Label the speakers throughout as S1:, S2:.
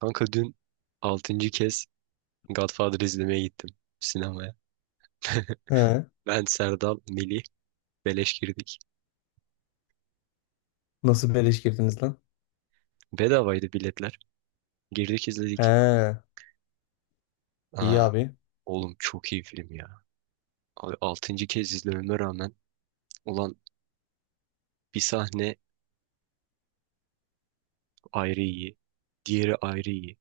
S1: Kanka dün altıncı kez Godfather izlemeye gittim sinemaya.
S2: He.
S1: Ben, Serdal, Melih beleş girdik.
S2: Nasıl beleş girdiniz lan?
S1: Bedavaydı biletler. Girdik, izledik.
S2: He. iyi
S1: Aa,
S2: abi.
S1: oğlum çok iyi film ya. Abi 6. kez izlememe rağmen, ulan, bir sahne ayrı iyi. Diğeri ayrı iyi.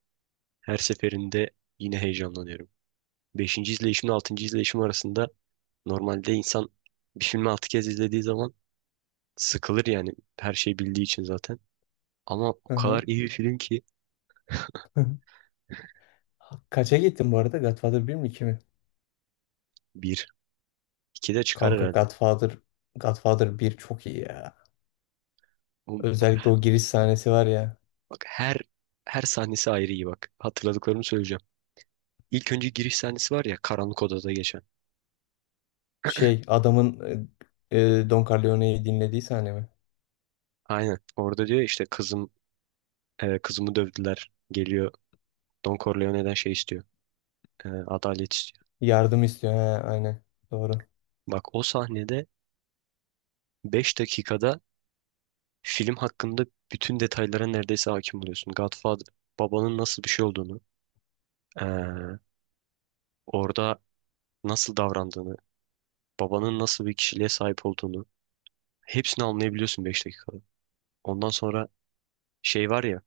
S1: Her seferinde yine heyecanlanıyorum. Beşinci izleyişimle altıncı izleyişim arasında normalde insan bir filmi 6 kez izlediği zaman sıkılır yani, her şeyi bildiği için zaten. Ama o
S2: Hı
S1: kadar
S2: hı.
S1: iyi bir film ki.
S2: Kaça gittin bu arada? Godfather bir mi 2 mi?
S1: Bir. İki de çıkar
S2: Kanka
S1: herhalde.
S2: Godfather bir çok iyi ya.
S1: Oğlum,
S2: Özellikle
S1: Bak
S2: o giriş sahnesi var ya.
S1: bak her sahnesi ayrı iyi, bak. Hatırladıklarımı söyleyeceğim. İlk önce giriş sahnesi var ya, karanlık odada geçen.
S2: Şey adamın Don Corleone'yi dinlediği sahne mi?
S1: Aynen. Orada diyor işte, kızımı dövdüler. Geliyor, Don Corleone'den şey istiyor. Adalet istiyor.
S2: Yardım istiyor. He, aynen. Doğru.
S1: Bak, o sahnede 5 dakikada film hakkında bütün detaylara neredeyse hakim oluyorsun. Godfather babanın nasıl bir şey olduğunu, e, orada nasıl davrandığını, babanın nasıl bir kişiliğe sahip olduğunu hepsini anlayabiliyorsun 5 dakikada. Ondan sonra şey var ya,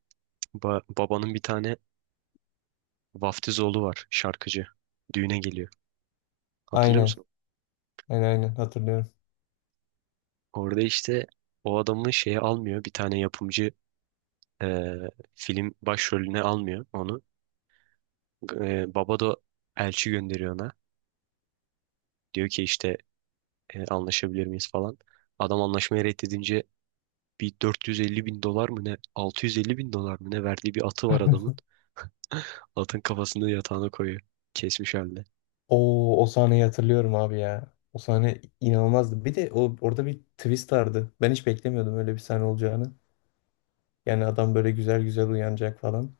S1: babanın bir tane vaftiz oğlu var, şarkıcı. Düğüne geliyor. Hatırlıyor
S2: Aynen.
S1: musun?
S2: Aynen aynen hatırlıyorum.
S1: Orada işte o adamı şeye almıyor. Bir tane yapımcı e, film başrolüne almıyor onu. Baba da elçi gönderiyor ona. Diyor ki işte anlaşabilir miyiz falan. Adam anlaşmayı reddedince bir 450 bin dolar mı ne, 650 bin dolar mı ne verdiği bir atı var adamın. Atın kafasını yatağına koyuyor, kesmiş halde.
S2: O sahneyi hatırlıyorum abi ya. O sahne inanılmazdı. Bir de o orada bir twist vardı. Ben hiç beklemiyordum öyle bir sahne olacağını. Yani adam böyle güzel güzel uyanacak falan.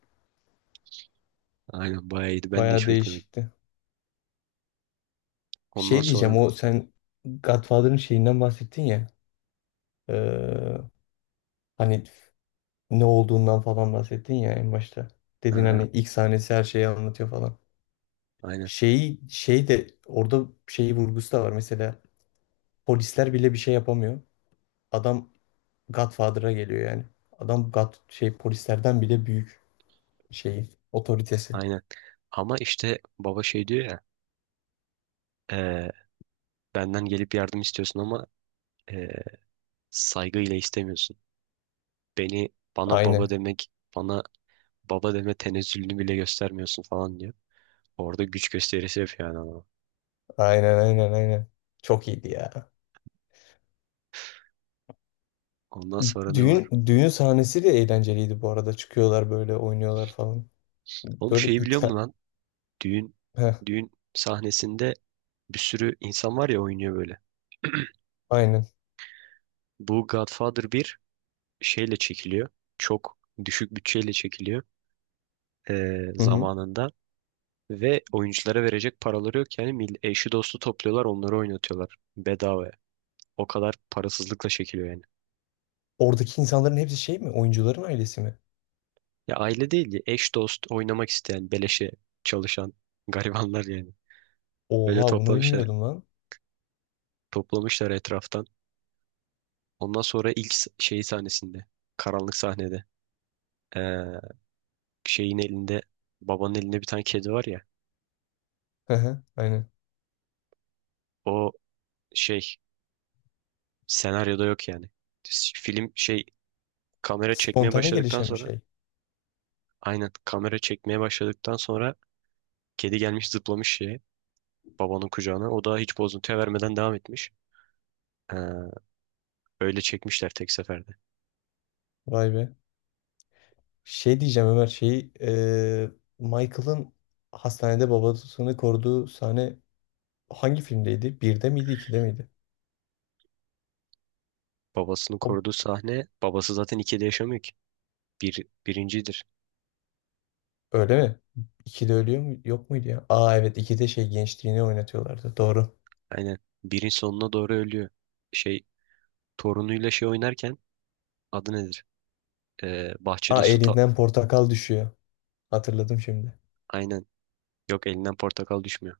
S1: Aynen, bayağı iyiydi. Ben de
S2: Baya
S1: hiç beklemedim.
S2: değişikti.
S1: Ondan
S2: Şey
S1: sonra,
S2: diyeceğim o sen Godfather'ın şeyinden bahsettin ya. Ee, Hani ne olduğundan falan bahsettin ya en başta. Dedin
S1: ha,
S2: hani ilk sahnesi her şeyi anlatıyor falan.
S1: aynen,
S2: Şeyi şey de orada şeyi vurgusu da var. Mesela polisler bile bir şey yapamıyor. Adam Godfather'a geliyor yani. Adam şey, polislerden bile büyük şeyi, otoritesi.
S1: aynen. Ama işte baba şey diyor ya, e, benden gelip yardım istiyorsun ama e, saygıyla istemiyorsun. Beni bana baba
S2: Aynen.
S1: demek bana baba deme tenezzülünü bile göstermiyorsun falan diyor. Orada güç gösterisi yapıyor yani, ama.
S2: Aynen aynen aynen. Çok iyiydi ya.
S1: Ondan sonra ne var?
S2: Düğün sahnesi de eğlenceliydi bu arada. Çıkıyorlar böyle oynuyorlar falan.
S1: Oğlum,
S2: Böyle
S1: şeyi biliyor musun
S2: ita...
S1: lan? Düğün
S2: Heh,
S1: düğün sahnesinde bir sürü insan var ya, oynuyor böyle.
S2: aynen.
S1: Bu Godfather bir şeyle çekiliyor. Çok düşük bütçeyle çekiliyor
S2: Hı hı.
S1: zamanında. Ve oyunculara verecek paraları yok yani, eşi dostu topluyorlar, onları oynatıyorlar bedavaya. O kadar parasızlıkla çekiliyor yani.
S2: Oradaki insanların hepsi şey mi? Oyuncuların ailesi mi?
S1: Ya aile değil, ya eş dost oynamak isteyen, beleşe çalışan garibanlar yani. Öyle
S2: Oha, bunu
S1: toplamışlar.
S2: bilmiyordum lan.
S1: Toplamışlar etraftan. Ondan sonra ilk s- şey sahnesinde, karanlık sahnede, ee, şeyin elinde babanın elinde bir tane kedi var ya.
S2: Hı hı, aynen.
S1: O şey senaryoda yok yani. S- Film şey kamera çekmeye
S2: Spontane
S1: başladıktan
S2: gelişen bir
S1: sonra,
S2: şey.
S1: aynen kamera çekmeye başladıktan sonra kedi gelmiş, zıplamış şeye, babanın kucağına. O da hiç bozuntuya vermeden devam etmiş. Ee, Öyle çekmişler tek seferde.
S2: Vay be. Şey diyeceğim Ömer, şey, Michael'ın hastanede babasını koruduğu sahne hangi filmdeydi? Birde miydi, ikide miydi?
S1: Babasını
S2: O,
S1: koruduğu sahne, babası zaten ikide yaşamıyor ki. Bir, birincidir.
S2: öyle mi? İkide ölüyor mu? Yok muydu ya? Aa, evet, ikide şey, gençliğini oynatıyorlardı. Doğru.
S1: Aynen. Birin sonuna doğru ölüyor. Şey torunuyla şey oynarken, adı nedir? Bahçede
S2: Aa,
S1: su ta-.
S2: elinden portakal düşüyor. Hatırladım şimdi.
S1: Aynen. Yok, elinden portakal düşmüyor.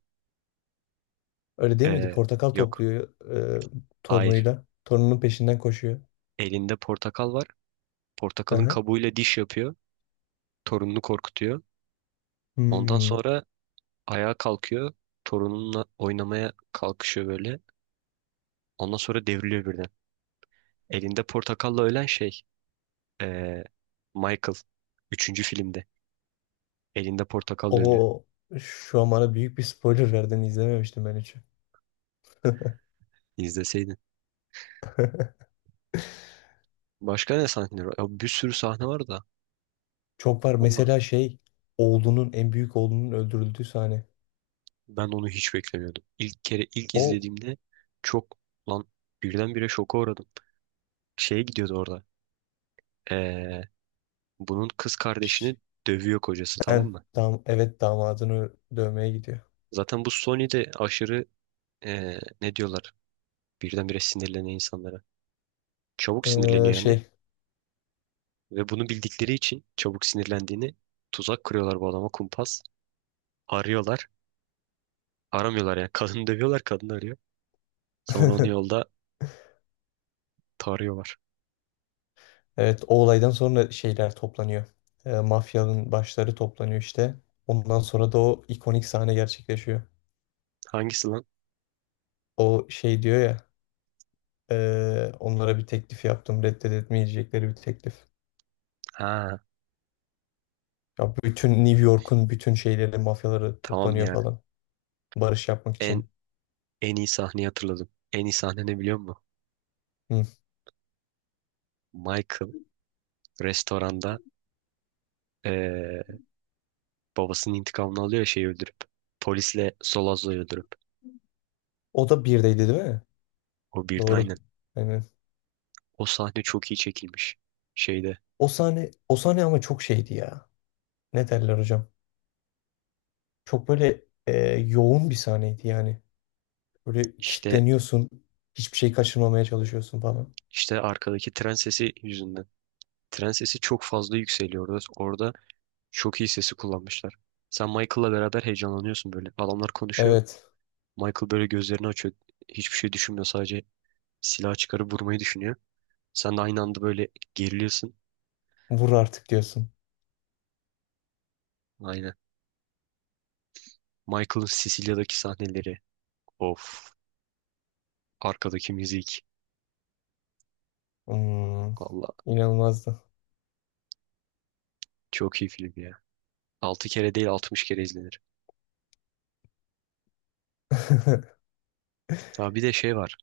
S2: Öyle değil miydi?
S1: Ee,
S2: Portakal
S1: Yok.
S2: topluyor e,
S1: Hayır.
S2: torunuyla. Torununun peşinden koşuyor.
S1: Elinde portakal var.
S2: Hı
S1: Portakalın
S2: hı.
S1: kabuğuyla diş yapıyor. Torununu korkutuyor. Ondan
S2: Hmm.
S1: sonra ayağa kalkıyor. Torununla oynamaya kalkışıyor böyle. Ondan sonra devriliyor birden. Elinde portakalla ölen şey, ee, Michael. Üçüncü filmde. Elinde portakalla ölüyor.
S2: O şu an bana büyük bir spoiler verdin. İzlememiştim ben hiç.
S1: İzleseydin. Başka ne sahneler var? Ya bir sürü sahne var da.
S2: Çok var.
S1: Valla,
S2: Mesela şey, en büyük oğlunun öldürüldüğü sahne.
S1: ben onu hiç beklemiyordum. İlk kere ilk
S2: O.
S1: izlediğimde çok, lan, birdenbire şoka uğradım. Şeye gidiyordu orada, ee, bunun kız
S2: Ş-
S1: kardeşini dövüyor kocası, tamam
S2: Yani,
S1: mı?
S2: evet, damadını dövmeye gidiyor.
S1: Zaten bu Sony de aşırı, ne diyorlar? Birdenbire sinirlenen insanlara. Çabuk sinirleniyor yani.
S2: Şey,
S1: Ve bunu bildikleri için çabuk sinirlendiğini, tuzak kuruyorlar bu adama, kumpas. Arıyorlar. Aramıyorlar yani. Kadını dövüyorlar. Kadını arıyor. Sonra onu yolda tarıyorlar.
S2: evet, o olaydan sonra şeyler toplanıyor. Mafyanın başları toplanıyor işte. Ondan sonra da o ikonik sahne gerçekleşiyor.
S1: Hangisi lan?
S2: O şey diyor ya: Onlara bir teklif yaptım, reddedemeyecekleri bir teklif."
S1: Ha,
S2: Ya, bütün New York'un bütün şeyleri, mafyaları
S1: tamam
S2: toplanıyor
S1: ya.
S2: falan, barış yapmak
S1: En
S2: için.
S1: en iyi sahneyi hatırladım. En iyi sahne ne biliyor musun?
S2: Hı.
S1: Michael restoranda, eee, babasının intikamını alıyor ya şeyi öldürüp. Polisle Solazzo'yu öldürüp.
S2: O da birdeydi değil mi?
S1: O birde,
S2: Doğru.
S1: aynen.
S2: Aynen.
S1: O sahne çok iyi çekilmiş. Şeyde
S2: O sahne ama çok şeydi ya. Ne derler hocam? Çok böyle yoğun bir sahneydi yani. Böyle
S1: işte
S2: kilitleniyorsun. Hiçbir şey kaçırmamaya çalışıyorsun falan.
S1: İşte arkadaki tren sesi yüzünden. Tren sesi çok fazla yükseliyor orada. Orada çok iyi sesi kullanmışlar. Sen Michael'la beraber heyecanlanıyorsun böyle. Adamlar konuşuyor.
S2: Evet.
S1: Michael böyle gözlerini açıyor. Hiçbir şey düşünmüyor. Sadece silah çıkarıp vurmayı düşünüyor. Sen de aynı anda böyle geriliyorsun.
S2: Vur artık diyorsun.
S1: Aynen. Michael'ın Sicilya'daki sahneleri. Of. Arkadaki müzik.
S2: Hmm,
S1: Valla.
S2: inanılmazdı.
S1: Çok iyi film ya. 6 kere değil, 60 kere izlenir. Ha, bir de şey var.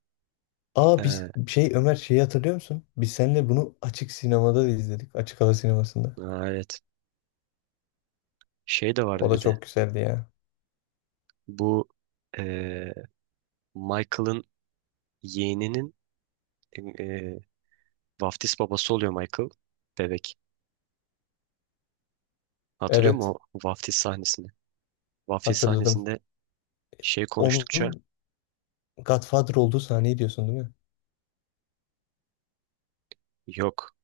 S2: Aa, biz
S1: Ee,
S2: şey, Ömer, şeyi hatırlıyor musun? Biz seninle bunu açık sinemada da izledik. Açık hava sinemasında.
S1: ha, evet. Şey de
S2: O
S1: vardı
S2: da
S1: bir de.
S2: çok güzeldi ya.
S1: Bu ee, Michael'ın yeğeninin e, vaftiz babası oluyor Michael, bebek. Hatırlıyor musun
S2: Evet,
S1: o vaftiz sahnesini? Vaftiz
S2: hatırladım.
S1: sahnesinde şey konuştukça,
S2: Onun Godfather olduğu sahneyi diyorsun değil mi?
S1: yok,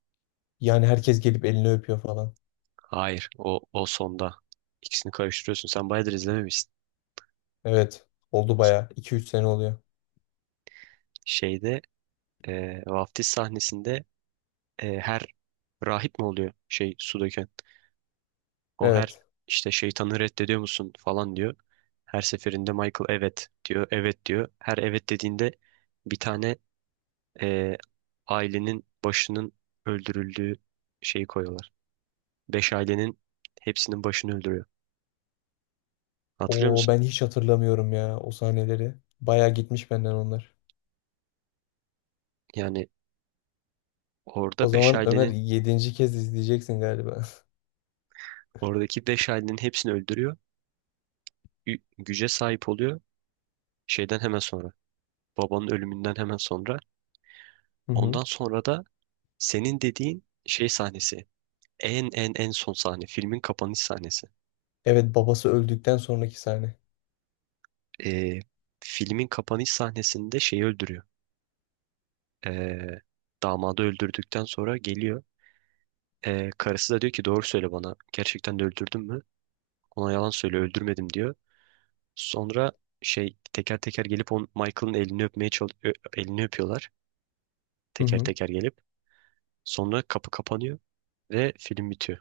S2: Yani herkes gelip elini öpüyor falan.
S1: hayır, o, o sonda. İkisini karıştırıyorsun. Sen bayağıdır izlememişsin.
S2: Evet, oldu bayağı, iki üç sene oluyor.
S1: Şeyde, vaftiz sahnesinde, her rahip mi oluyor şey su döken? O her
S2: Evet.
S1: işte şeytanı reddediyor musun falan diyor. Her seferinde Michael evet diyor, evet diyor. Her evet dediğinde bir tane, e, ailenin başının öldürüldüğü şeyi koyuyorlar. Beş ailenin hepsinin başını öldürüyor. Hatırlıyor
S2: O
S1: musun?
S2: ben hiç hatırlamıyorum ya o sahneleri. Bayağı gitmiş benden onlar.
S1: Yani
S2: O
S1: orada beş
S2: zaman Ömer,
S1: ailenin,
S2: yedinci kez izleyeceksin galiba.
S1: oradaki beş ailenin hepsini öldürüyor. Güce sahip oluyor şeyden hemen sonra. Babanın ölümünden hemen sonra.
S2: Hı hı.
S1: Ondan sonra da senin dediğin şey sahnesi. En en son sahne. Filmin kapanış sahnesi.
S2: Evet, babası öldükten sonraki sahne.
S1: E, Filmin kapanış sahnesinde şeyi öldürüyor. E, Damadı öldürdükten sonra geliyor. Karısı da diyor ki, doğru söyle bana. Gerçekten de öldürdün mü? Ona yalan söyle, öldürmedim diyor. Sonra şey teker teker gelip on Michael'ın elini öpmeye elini öpüyorlar.
S2: Hı
S1: Teker
S2: hı.
S1: teker gelip. Sonra kapı kapanıyor ve film bitiyor.